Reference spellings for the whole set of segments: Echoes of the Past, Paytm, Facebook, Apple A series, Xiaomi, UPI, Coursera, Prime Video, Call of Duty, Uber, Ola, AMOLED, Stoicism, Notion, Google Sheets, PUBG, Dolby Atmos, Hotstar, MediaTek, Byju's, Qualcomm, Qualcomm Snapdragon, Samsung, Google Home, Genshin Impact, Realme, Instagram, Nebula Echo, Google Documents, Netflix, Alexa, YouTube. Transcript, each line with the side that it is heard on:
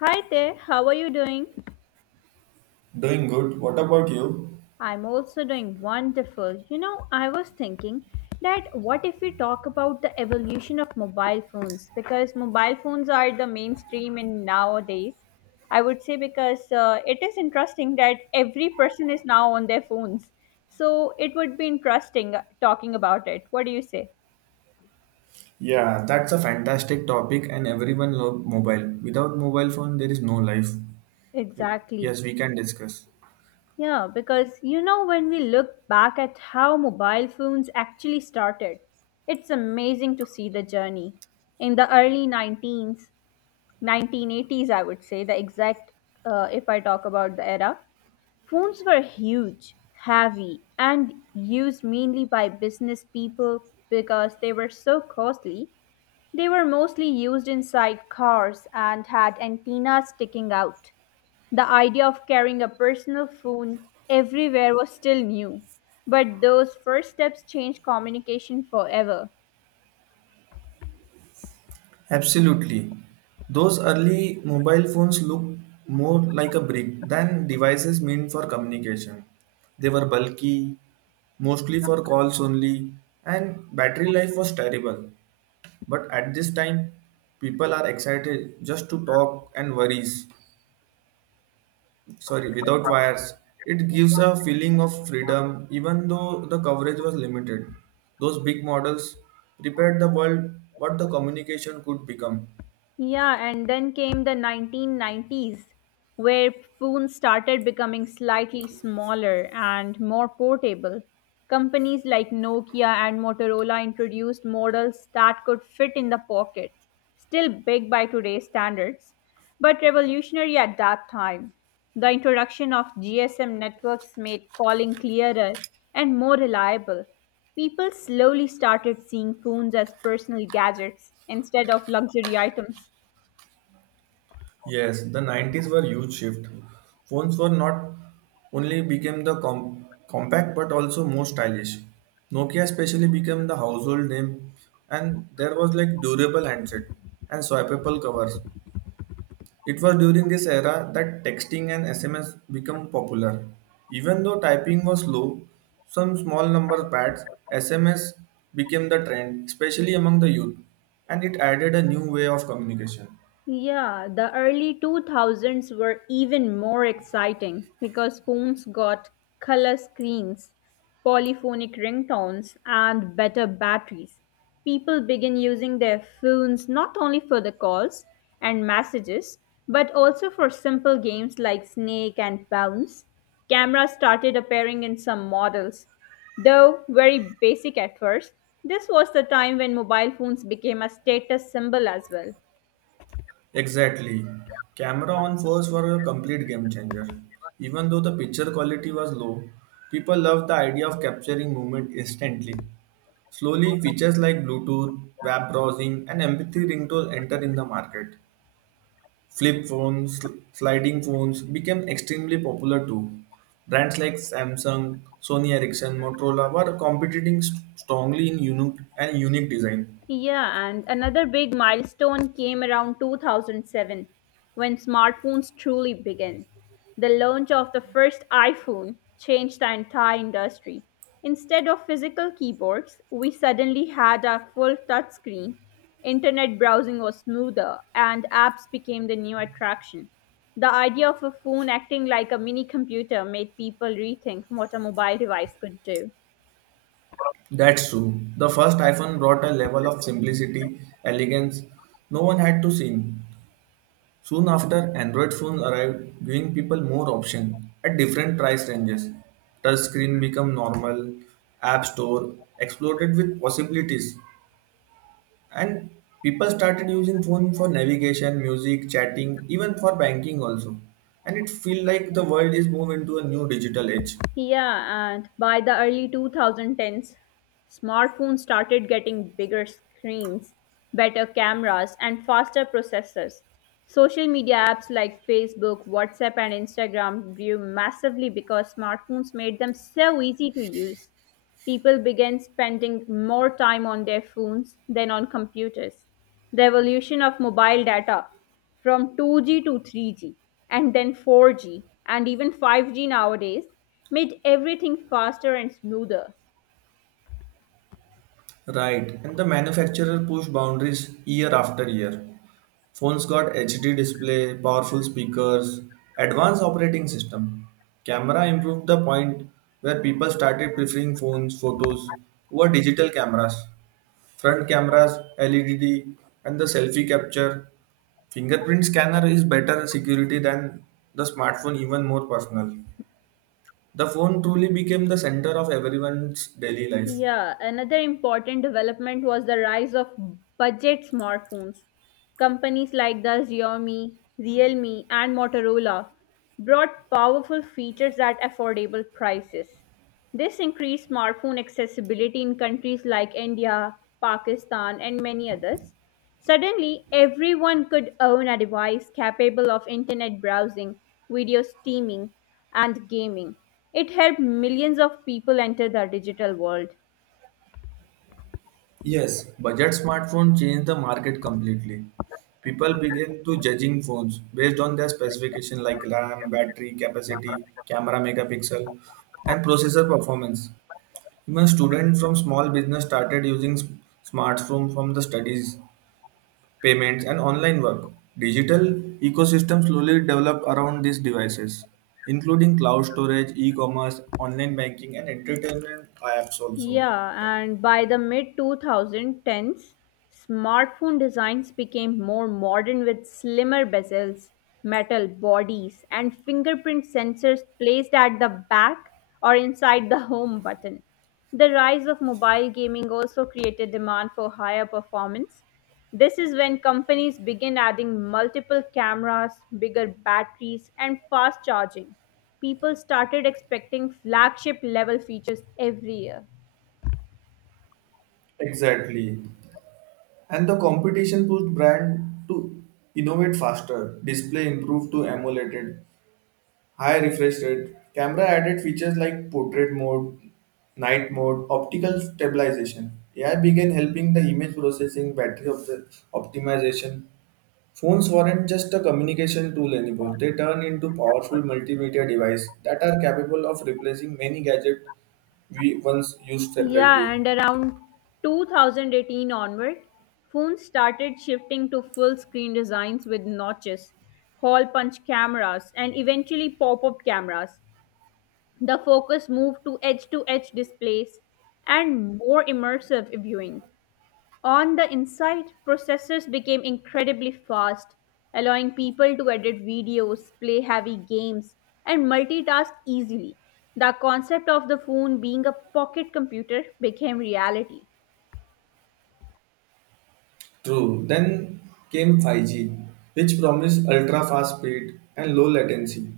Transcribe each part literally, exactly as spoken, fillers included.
left: Hi there, how are you doing?
right: Doing good. What about you?
left: I'm also doing wonderful. You know, I was thinking that what if we talk about the evolution of mobile phones? Because mobile phones are the mainstream in nowadays. I would say because uh, it is interesting that every person is now on their phones. So it would be interesting uh, talking about it. What do you say?
right: Yeah, that's a fantastic topic, and everyone love mobile. Without mobile phone, there is no life. We-
left: Exactly.
right: Yes, we can discuss.
left: Yeah, because you know, when we look back at how mobile phones actually started, it's amazing to see the journey. In the early nineteens, nineteen eighties, I would say, the exact, uh, if I talk about the era, phones were huge, heavy, and used mainly by business people because they were so costly. They were mostly used inside cars and had antennas sticking out. The idea of carrying a personal phone everywhere was still new, but those first steps changed communication forever.
right: Absolutely. Those early mobile phones look more like a brick than devices meant for communication. They were bulky, mostly for calls only, and battery life was terrible. But at this time, people are excited just to talk and worries, sorry, without wires. It gives a feeling of freedom, even though the coverage was limited. Those big models prepared the world what the communication could become.
left: Yeah, and then came the nineteen nineties, where phones started becoming slightly smaller and more portable. Companies like Nokia and Motorola introduced models that could fit in the pocket, still big by today's standards, but revolutionary at that time. The introduction of G S M networks made calling clearer and more reliable. People slowly started seeing phones as personal gadgets instead of luxury items.
right: Yes, the nineties were huge shift. Phones were not only became the com- compact but also more stylish. Nokia especially became the household name, and there was like durable handset and swappable covers. It was during this era that texting and S M S became popular. Even though typing was slow, some small number pads, S M S became the trend, especially among the youth, and it added a new way of communication.
left: Yeah, the early two thousands were even more exciting because phones got color screens, polyphonic ringtones, and better batteries. People began using their phones not only for the calls and messages, but also for simple games like Snake and Bounce. Cameras started appearing in some models. Though very basic at first, this was the time when mobile phones became a status symbol as well.
right: Exactly. Camera on phones were a complete game changer. Even though the picture quality was low, people loved the idea of capturing movement instantly. Slowly, features like Bluetooth, web browsing, and M P three ringtone enter in the market. Flip phones, sl- sliding phones became extremely popular too. Brands like Samsung, Sony Ericsson, Motorola were competing st- strongly in unique and unique design.
left: Yeah, and another big milestone came around two thousand seven when smartphones truly began. The launch of the first iPhone changed the entire industry. Instead of physical keyboards, we suddenly had a full touchscreen. Internet browsing was smoother, and apps became the new attraction. The idea of a phone acting like a mini computer made people rethink what a mobile device could do.
right: That's true. The first iPhone brought a level of simplicity, elegance no one had to seen. Soon after, Android phones arrived, giving people more options at different price ranges. Touchscreen became normal, App Store exploded with possibilities, and people started using phone for navigation, music, chatting, even for banking also. And it feel like the world is moving into a new digital age.
left: Yeah, and by the early twenty tens, smartphones started getting bigger screens, better cameras, and faster processors. Social media apps like Facebook, WhatsApp, and Instagram grew massively because smartphones made them so easy to use. People began spending more time on their phones than on computers. The evolution of mobile data from two G to three G and then four G and even five G nowadays made everything faster and smoother.
right: Right. And the manufacturer pushed boundaries year after year. Phones got H D display, powerful speakers, advanced operating system. Camera improved the point where people started preferring phones, photos over digital cameras. Front cameras, L E D, and the selfie capture. Fingerprint scanner is better security than the smartphone, even more personal. The phone truly became the center of everyone's daily life.
left: Yeah, another important development was the rise of budget smartphones. Companies like the Xiaomi, Realme, and Motorola brought powerful features at affordable prices. This increased smartphone accessibility in countries like India, Pakistan, and many others. Suddenly, everyone could own a device capable of internet browsing, video streaming, and gaming. It helped millions of people enter the digital world.
right: Yes, budget smartphone changed the market completely. People began to judging phones based on their specification like RAM, battery capacity, camera megapixel, and processor performance. Even students from small business started using s- smartphone from the studies payments, and online work. Digital ecosystems slowly develop around these devices, including cloud storage, e-commerce, online banking, and entertainment apps also.
left: Yeah, and by the mid twenty tens, smartphone designs became more modern with slimmer bezels, metal bodies, and fingerprint sensors placed at the back or inside the home button. The rise of mobile gaming also created demand for higher performance. This is when companies begin adding multiple cameras, bigger batteries, and fast charging. People started expecting flagship level features every year.
right: Exactly. And the competition pushed brand to innovate faster, display improved to emulated, high refresh rate, camera added features like portrait mode, night mode, optical stabilization. A I began helping the image processing, battery op- optimization. Phones weren't just a communication tool anymore. They turned into powerful multimedia devices that are capable of replacing many gadgets we once used
left: Yeah,
right: separately.
left: and around two thousand eighteen onward, phones started shifting to full screen designs with notches, hole punch cameras, and eventually pop up cameras. The focus moved to edge to edge displays and more immersive viewing. On the inside, processors became incredibly fast, allowing people to edit videos, play heavy games, and multitask easily. The concept of the phone being a pocket computer became reality.
right: True. Then came five G, which promised ultra fast speed and low latency.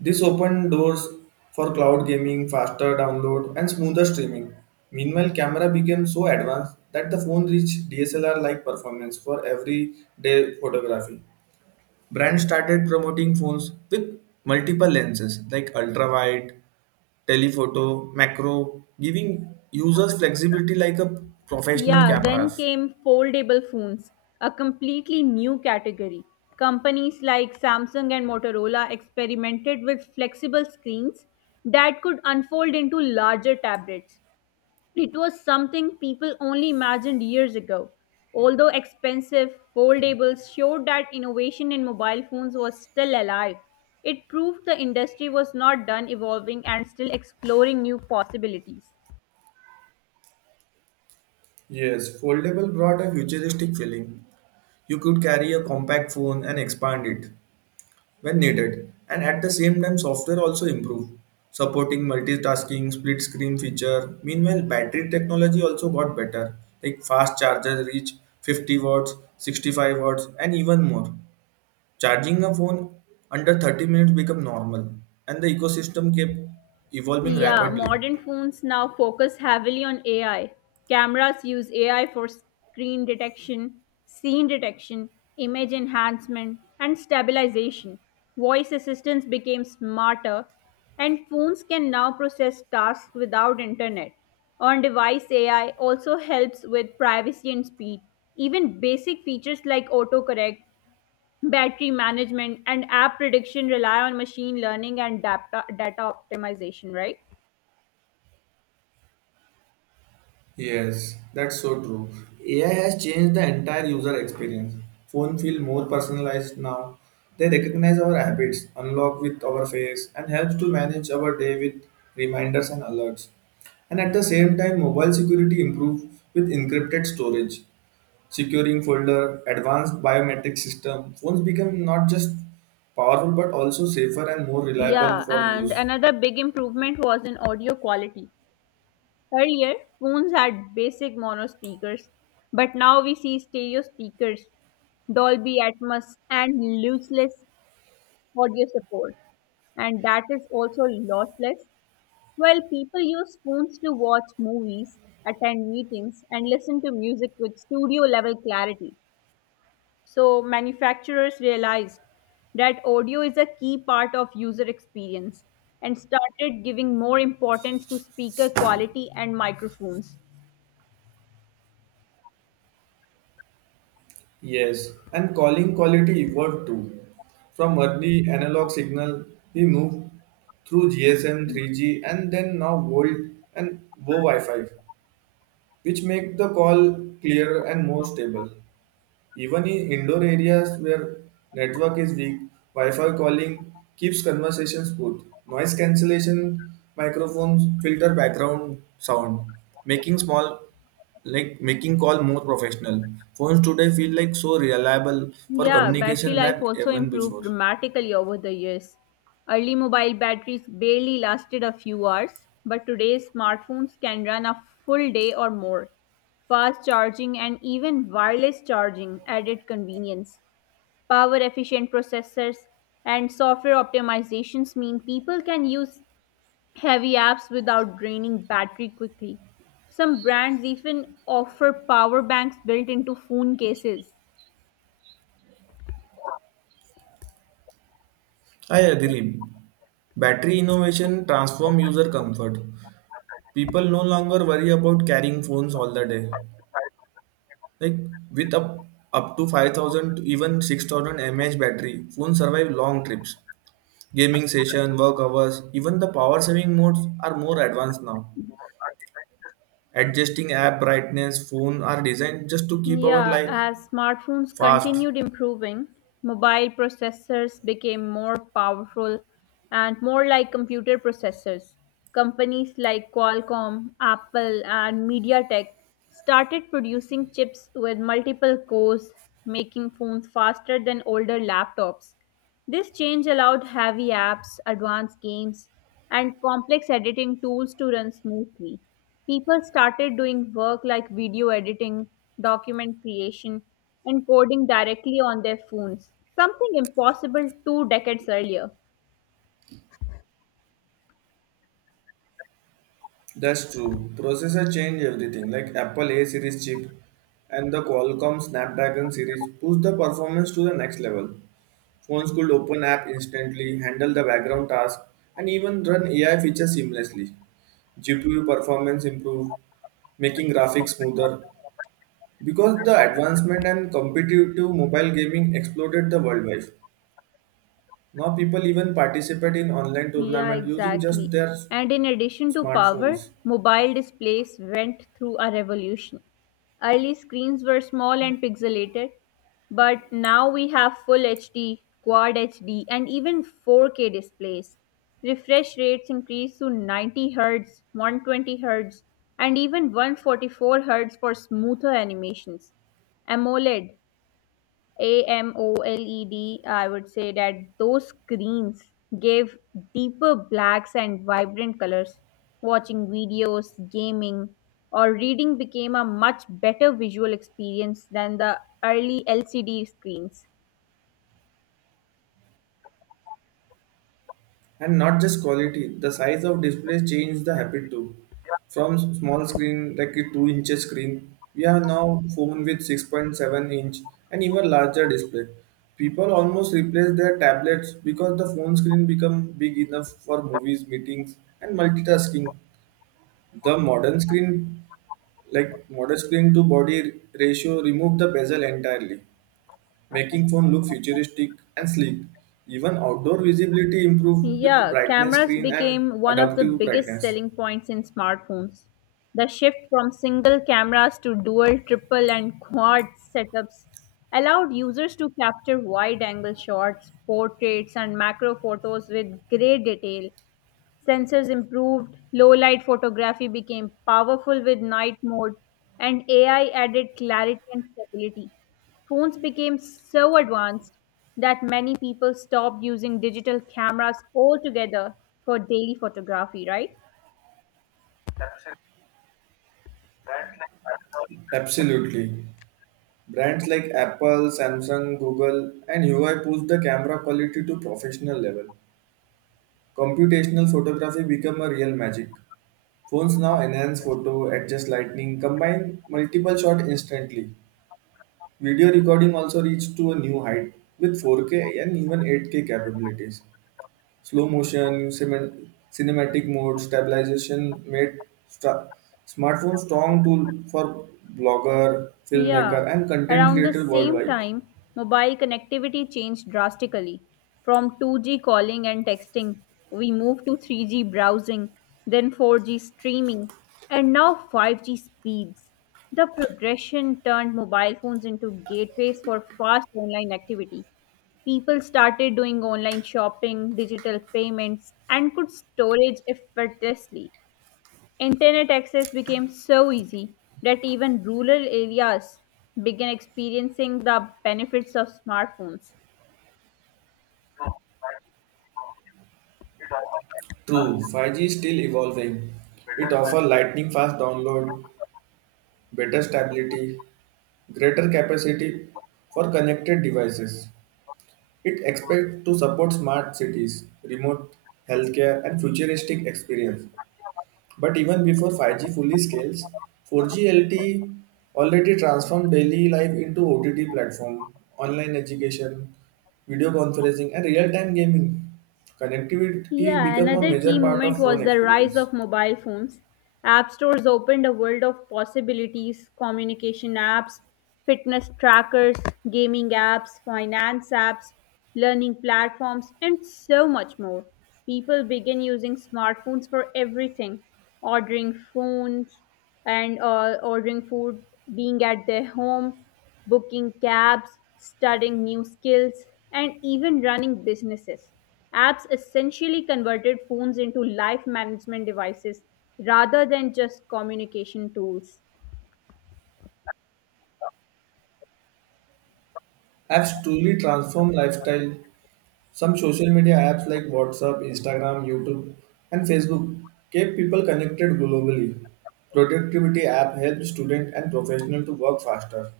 right: This opened doors for cloud gaming, faster download, and smoother streaming. Meanwhile, camera became so advanced that the phone reached D S L R like performance for everyday photography. Brands started promoting phones with multiple lenses like ultra wide, telephoto, macro, giving users flexibility like a professional
left: Yeah, then
right: cameras.
left: came foldable phones, a completely new category. Companies like Samsung and Motorola experimented with flexible screens that could unfold into larger tablets. It was something people only imagined years ago. Although expensive, foldables showed that innovation in mobile phones was still alive. It proved the industry was not done evolving and still exploring new possibilities.
right: Yes, foldable brought a futuristic feeling. You could carry a compact phone and expand it when needed, and at the same time, software also improved, supporting multitasking, split screen feature. Meanwhile, battery technology also got better, like fast charger reach fifty watts, sixty-five watts, and even more. Charging a phone under thirty minutes became normal, and the ecosystem kept evolving
left: Yeah,
right: rapidly.
left: modern phones now focus heavily on A I. Cameras use A I for screen detection, scene detection, image enhancement, and stabilization. Voice assistants became smarter, and phones can now process tasks without internet. On device A I also helps with privacy and speed. Even basic features like autocorrect, battery management, and app prediction rely on machine learning and data, data optimization, right?
right: Yes, that's so true. A I has changed the entire user experience. Phone feel more personalized now. They recognize our habits, unlock with our face, and helps to manage our day with reminders and alerts. And at the same time, mobile security improves with encrypted storage, securing folder, advanced biometric system, phones become not just powerful but also safer and more reliable
left: Yeah,
right: for
left: and
right: use.
left: another big improvement was in audio quality. Earlier, phones had basic mono speakers, but now we see stereo speakers, Dolby Atmos, and lossless audio support. And that is also lossless. While people use phones to watch movies, attend meetings, and listen to music with studio level clarity. So, manufacturers realized that audio is a key part of user experience and started giving more importance to speaker quality and microphones.
right: Yes, and calling quality evolved too. From early analog signal, we moved through G S M, three G, and then now Volt and Vo Wi-Fi, which make the call clearer and more stable. Even in indoor areas where network is weak, Wi-Fi calling keeps conversations smooth. Noise cancellation microphones filter background sound, making small like making call more professional. Phones today feel like so reliable for
left: Yeah, battery
right: communication
left: life
right: than
left: also
right: even
left: improved
right: before.
left: dramatically over the years. Early mobile batteries barely lasted a few hours, but today's smartphones can run a full day or more. Fast charging and even wireless charging added convenience. Power efficient processors and software optimizations mean people can use heavy apps without draining battery quickly. Some brands even offer power banks built into phone cases.
right: I agree. Battery innovation transform user comfort. People no longer worry about carrying phones all the day. Like with up up to five thousand to even six thousand mAh battery, phones survive long trips, gaming session, work hours, even the power saving modes are more advanced now. Adjusting app brightness, phone are designed just to keep our
left: Yeah,
right: life
left: as smartphones
right: fast.
left: continued improving, mobile processors became more powerful and more like computer processors. Companies like Qualcomm, Apple, and MediaTek started producing chips with multiple cores, making phones faster than older laptops. This change allowed heavy apps, advanced games, and complex editing tools to run smoothly. People started doing work like video editing, document creation, and coding directly on their phones, something impossible two decades earlier.
right: That's true. Processor change everything like Apple A series chip and the Qualcomm Snapdragon series push the performance to the next level. Phones could open app instantly, handle the background task, and even run A I features seamlessly. G P U performance improved, making graphics smoother. Because the advancement and competitive mobile gaming exploded the worldwide. Now people even participate in online
left: Yeah,
right: tournament using just
left: exactly.
right: their
left: And in addition to power,
right: smartphones.
left: mobile displays went through a revolution. Early screens were small and pixelated, but now we have full H D, quad H D, and even four K displays. Refresh rates increased to ninety Hz, one twenty Hz, and even one forty-four Hz for smoother animations. AMOLED, a M O L E D, I would say that those greens gave deeper blacks and vibrant colors. Watching videos, gaming, or reading became a much better visual experience than the early L C D screens.
right: And not just quality, the size of displays changed the habit too. From s- small screen, like a two inches screen, we have now phone with six point seven inch and even larger display. People almost replace their tablets because the phone screen become big enough for movies, meetings, and multitasking. The modern screen, like modern screen to body ratio, remove the bezel entirely making phone look futuristic and sleek. Even outdoor visibility improved with
left: Yeah,
right: brightness
left: cameras
right: screen and
left: became one of the
right: adaptive
left: biggest
right: brightness.
left: selling points in smartphones. The shift from single cameras to dual, triple, and quad setups allowed users to capture wide angle shots, portraits, and macro photos with great detail. Sensors improved, low light photography became powerful with night mode, and A I added clarity and stability. Phones became so advanced that many people stopped using digital cameras altogether for daily photography, right?
right: Absolutely. Brands like Apple, Samsung, Google, and Huawei push the camera quality to professional level. Computational photography become a real magic. Phones now enhance photo, adjust lighting, combine multiple shots instantly. Video recording also reached to a new height with four K and even eight K capabilities. Slow motion, cinem- cinematic mode, stabilization made sta- smartphone strong tool for blogger,
left: Yeah,
right: filmmaker, and content
left: around the
right: creator
left: same
right: worldwide.
left: time, mobile connectivity changed drastically. From two G calling and texting, we moved to three G browsing, then four G streaming, and now five G speeds. The progression turned mobile phones into gateways for fast online activity. People started doing online shopping, digital payments, and could storage effortlessly. Internet access became so easy that even rural areas began experiencing the benefits of smartphones.
right: True, five G is still evolving. It offers lightning fast download, better stability, greater capacity for connected devices. It expects to support smart cities, remote healthcare, and futuristic experience. But even before five G fully scales, four G L T E already transformed daily life into O T T platform, online education, video conferencing, and real-time gaming. Connectivity
left: Yeah,
right: become a
left: another
right: major
left: key
right: part
left: moment
right: of phone
left: was the rise
right: experience.
left: of mobile phones. App stores opened a world of possibilities communication apps, fitness trackers, gaming apps, finance apps, learning platforms, and so much more. People began using smartphones for everything ordering phones and uh, ordering food, being at their home booking cabs, studying new skills, and even running businesses. Apps essentially converted phones into life management devices rather than just communication tools.
right: Apps truly transform lifestyle. Some social media apps like WhatsApp, Instagram, YouTube, and Facebook keep people connected globally. Productivity app helps students and professionals to work faster.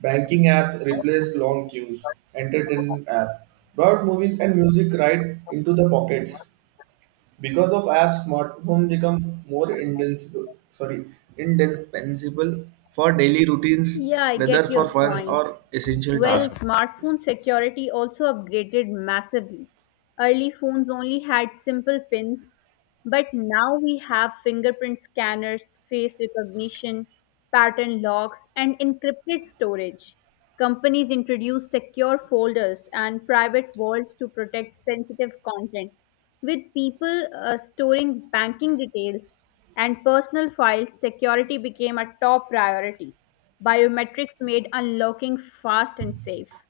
right: Banking apps replaced long queues. Entertainment app brought movies and music right into the pockets. Because of apps, smartphone become more indispensable, sorry, indispensable for daily routines,
left: Yeah, I
right: whether
left: get
right: for
left: your
right: fun
left: point.
right: or essential
left: Well,
right: tasks.
left: smartphone security also upgraded massively. Early phones only had simple pins, but now we have fingerprint scanners, face recognition, pattern locks, and encrypted storage. Companies introduce secure folders and private vaults to protect sensitive content. With people uh, storing banking details and personal files, security became a top priority. Biometrics made unlocking fast and safe.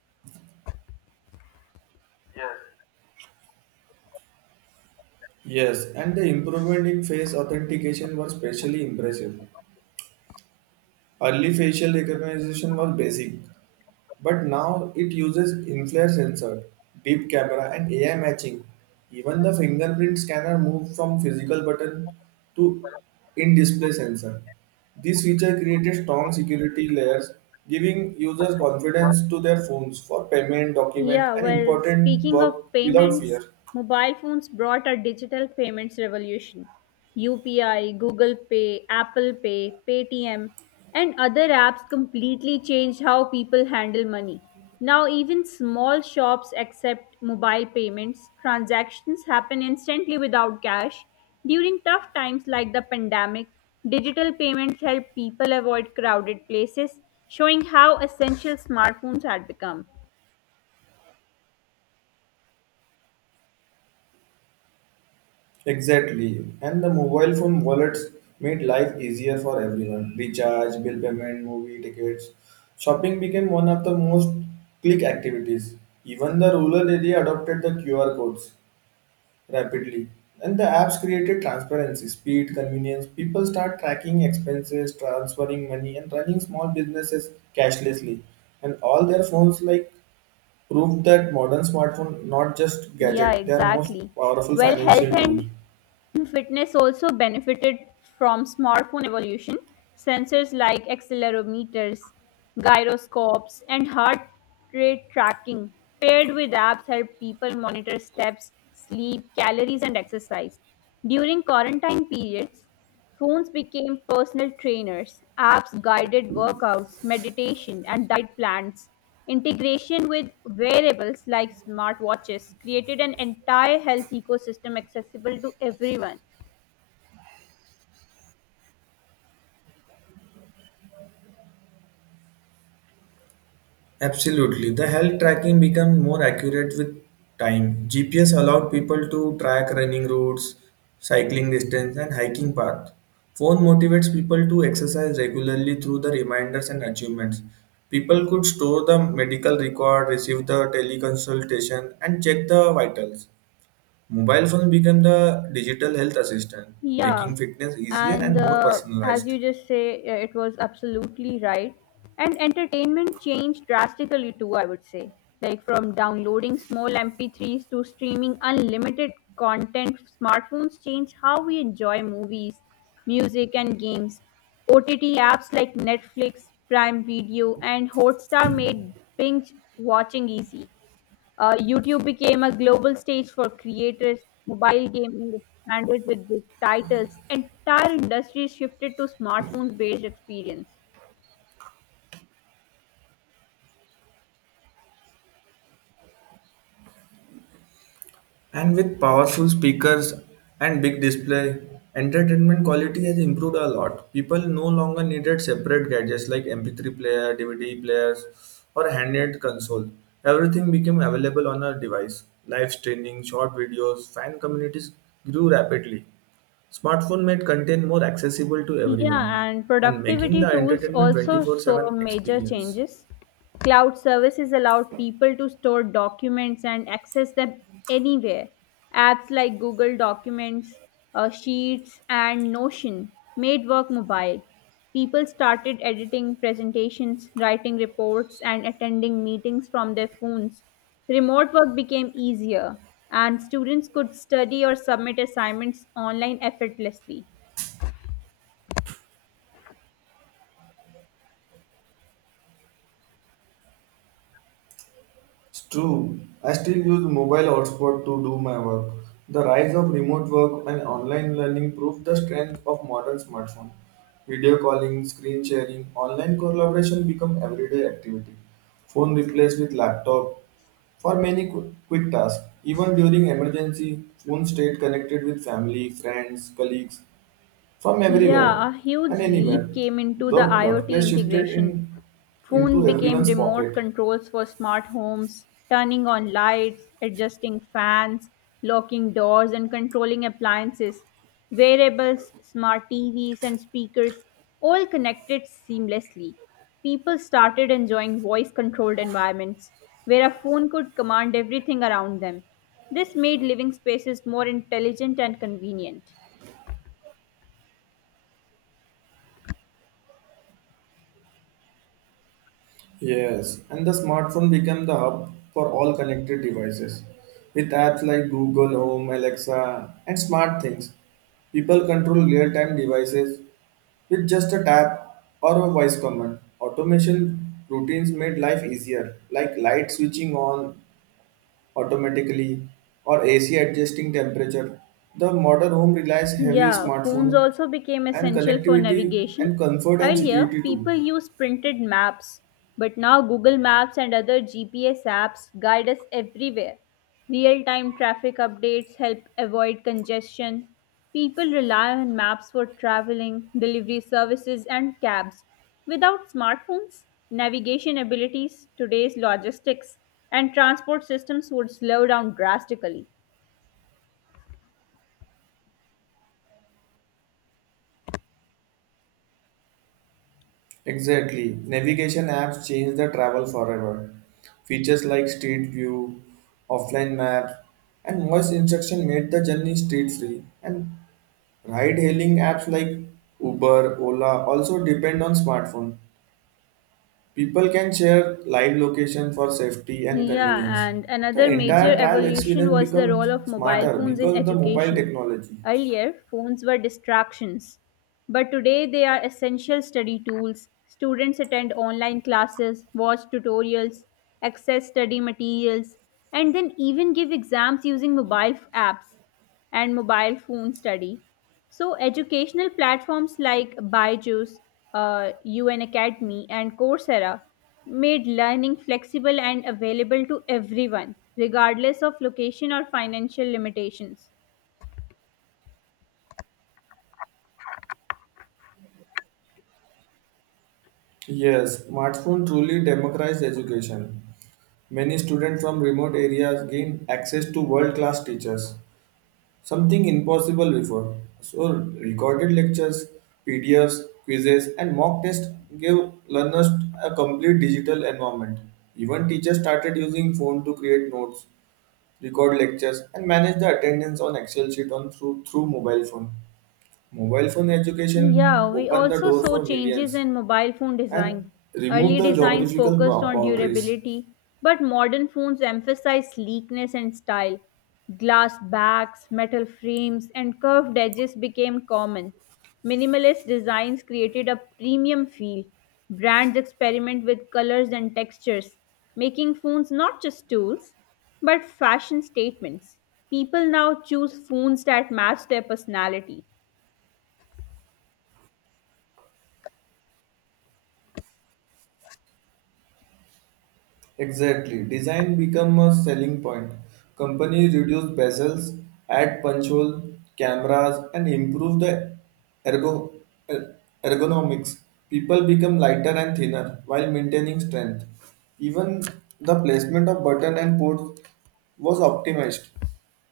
right: Yes, and the improvement in face authentication was especially impressive. Early facial recognition was basic, but now it uses infrared sensor, deep camera, and A I matching. Even the fingerprint scanner moved from physical button to in-display sensor. This feature created strong security layers, giving users confidence to their phones for payment, document,
left: Yeah,
right: and
left: well,
right: important
left: speaking of
right: work without fear.
left: payments, mobile phones brought a digital payments revolution. U P I, Google Pay, Apple Pay, Paytm, and other apps completely changed how people handle money. Now, even small shops accept mobile payments. Transactions happen instantly without cash. During tough times like the pandemic, digital payments help people avoid crowded places, showing how essential smartphones had become.
right: Exactly. And the mobile phone wallets made life easier for everyone. Recharge, bill payment, movie tickets. Shopping became one of the most click activities. Even the rural area adopted the Q R codes rapidly. And the apps created transparency, speed, convenience. People start tracking expenses, transferring money, and running small businesses cashlessly. And all their phones like prove that modern smartphone not just
left: Yeah,
right: gadget, they are most
left: exactly.
right: powerful
left: Well, health
right: financial tool.
left: and fitness also benefited from smartphone evolution. Sensors like accelerometers, gyroscopes, and heart rate tracking paired with apps help people monitor steps, sleep, calories, and exercise. During quarantine periods, phones became personal trainers, apps guided workouts, meditation, and diet plans. Integration with wearables like smartwatches created an entire health ecosystem accessible to everyone.
right: Absolutely. The health tracking became more accurate with time. G P S allowed people to track running routes, cycling distance, and hiking path. Phone motivates people to exercise regularly through the reminders and achievements. People could store the medical record, receive the teleconsultation, and check the vitals. Mobile phone became the digital health assistant,
left: Yeah,
right: making fitness easier
left: and
right: and more
left: uh, as
right: personalized.
left: you just say, uh, it was absolutely right. And entertainment changed drastically too, I would say. Like from downloading small M P threes to streaming unlimited content, smartphones changed how we enjoy movies, music, and games. O T T apps like Netflix, Prime Video, and Hotstar made binge watching easy. Uh, YouTube became a global stage for creators. Mobile gaming expanded with big titles. Entire industries shifted to smartphones based experience.
right: And with powerful speakers and big display, entertainment quality has improved a lot. People no longer needed separate gadgets like M P three player, D V D players, or handheld console. Everything became available on a device. Live streaming, short videos, fan communities grew rapidly. Smartphone made content more accessible to everyone
left: Yeah, and
right: and making the
left: productivity tools
right: entertainment
left: also
right: twenty-four seven
left: saw major
right: experience.
left: changes. Cloud services allowed people to store documents and access them anywhere. Apps like Google Documents, uh, Sheets, and Notion made work mobile. People started editing presentations, writing reports, and attending meetings from their phones. Remote work became easier, and students could study or submit assignments online effortlessly.
right: It's true. I still use mobile hotspot to do my work. The rise of remote work and online learning prove the strength of modern smartphone. Video calling, screen sharing, online collaboration become everyday activity. Phone replaced with laptop for many qu- quick tasks. Even during emergency, phone stayed connected with family, friends, colleagues from everywhere
left: Yeah, a
right: and
left: huge
right: anywhere.
left: leap came into
right: The
left: the IoT
right: workplace shifted in
left: integration.
right: into
left: Phone became
right: everyone's
left: remote
right: pocket.
left: controls for smart homes, turning on lights, adjusting fans, locking doors, and controlling appliances. Wearables, smart T Vs, and speakers all connected seamlessly. People started enjoying voice controlled environments where a phone could command everything around them. This made living spaces more intelligent and convenient.
right: Yes, and the smartphone became the hub for all connected devices. With apps like Google Home, Alexa, and smart things, people control real-time devices with just a tap or a voice command. Automation routines made life easier, like light switching on automatically or A C adjusting temperature. The modern home relies heavy
left: Yeah, phones
right: smartphone
left: also became
right: and
left: essential for
right: connectivity and
left: navigation.
right: comfort and
left: Earlier,
right: security too.
left: people used printed maps, but now Google Maps and other G P S apps guide us everywhere. Real time traffic updates help avoid congestion. People rely on maps for traveling, delivery services, and cabs. Without smartphones, navigation abilities, today's logistics, and transport systems would slow down drastically.
right: Exactly. Navigation apps changed the travel forever. Features like Street View, offline map, and voice instruction made the journey street free. And ride hailing apps like Uber, Ola also depend on smartphone. People can share live location for safety and
left: Yeah,
right: convenience.
left: and
right: The
left: another major
right: entire trial
left: evolution
right: experience
left: was the
right: become
left: role of mobile
right: smarter
left: phones in
right: because the mobile
left: education.
right: technology.
left: Earlier, phones were distractions, but today they are essential study tools. Students attend online classes, watch tutorials, access study materials, and then even give exams using mobile f- apps and mobile phone study. So, educational platforms like Byju's, uh, UN Academy, and Coursera made learning flexible and available to everyone, regardless of location or financial limitations.
right: Yes, smartphone truly democratized education. Many students from remote areas gain access to world class teachers, something impossible before. So, recorded lectures, P D Fs, quizzes, and mock tests give learners a complete digital environment. Even teachers started using phone to create notes, record lectures, and manage the attendance on Excel sheet on through, through mobile phone. Mobile phone education
left: Yeah, we
right: opened the
left: also
right: door
left: saw
right: for
left: changes
right: millions
left: in mobile phone
right: and
left: design.
right: removed
left: Early
right: the
left: designs
right: geographical
left: focused
right: bro-
left: on
right: boundaries.
left: durability, but modern phones emphasize sleekness and style. Glass backs, metal frames, and curved edges became common. Minimalist designs created a premium feel. Brands experiment with colors and textures, making phones not just tools, but fashion statements. People now choose phones that match their personality.
right: Exactly. Design become a selling point. Company reduce bezels, add punch hole, cameras, and improve the ergo, er- ergonomics. People become lighter and thinner while maintaining strength. Even the placement of button and ports was optimized.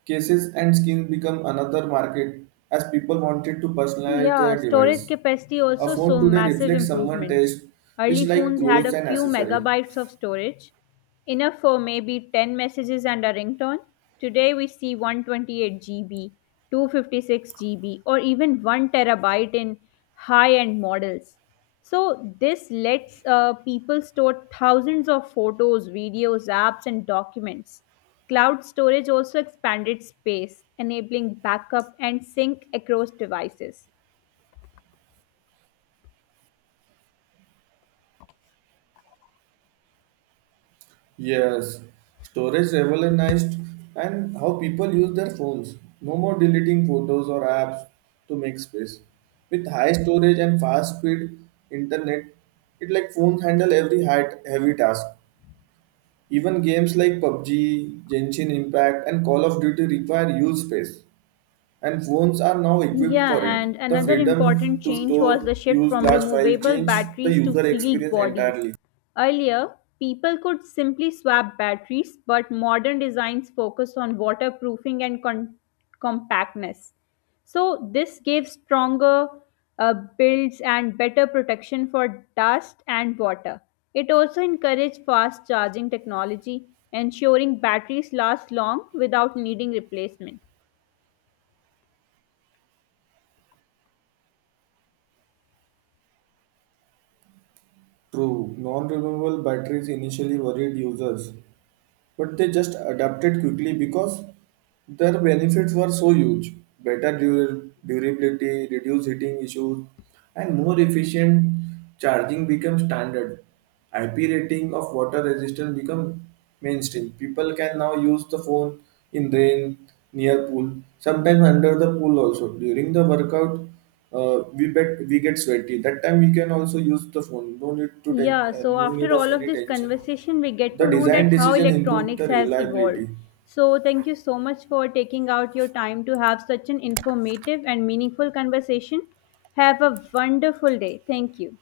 right: Cases and skins become another market as people wanted to personalize
left: Yeah,
right: their
left: storage
right: device.
left: capacity
right: A
left: also
right: phone
left: saw
right: today
left: massive
right: reflects someone's
left: improvements.
right: taste, which
left: Early
right: like
left: phones had
right: clothes
left: a
right: and
left: few
right: accessory.
left: megabytes of storage, enough for maybe ten messages and a ringtone. Today we see one hundred twenty-eight gigabytes, two hundred fifty-six gigabytes, or even one terabyte in high end models. So, this lets uh, people store thousands of photos, videos, apps, and documents. Cloud storage also expanded space, enabling backup and sync across devices.
right: Yes, storage revolutionized and how people use their phones. No more deleting photos or apps to make space. With high storage and fast speed internet, it like phones handle every hard, heavy task. Even games like PUBG, Genshin Impact, and Call of Duty require huge space, and phones are now equipped
left: Yeah,
right: for it.
left: and
right: The
left: another
right: freedom
left: important
right: to
left: change was
right: store,
left: the shift
right: use
left: from
right: large files
left: removable
right: changes the
left: batteries to
right: user
left: sealed
right: experience
left: bodies.
right: entirely.
left: Earlier, people could simply swap batteries, but modern designs focus on waterproofing and con- compactness. So, this gave stronger uh, builds and better protection for dust and water. It also encouraged fast charging technology, ensuring batteries last long without needing replacement.
right: True, non-removable batteries initially worried users, but they just adapted quickly because their benefits were so huge better dur- durability, reduced heating issues, and more efficient charging became standard. I P rating of water resistance become mainstream. People can now use the phone in rain, near pool, sometimes under the pool also. During the workout, uh, we bet we get sweaty. That time we can also use the phone. No need to ten-
left: Yeah,
right: uh,
left: so
right: no need
left: after
right: of
left: all of
right: any
left: this
right: tension.
left: conversation, we get
right: The
left: to know
right: design
left: that how
right: decision improved the
left: electronics has evolved.
right: reliability.
left: So thank you so much for taking out your time to have such an informative and meaningful conversation. Have a wonderful day. Thank you.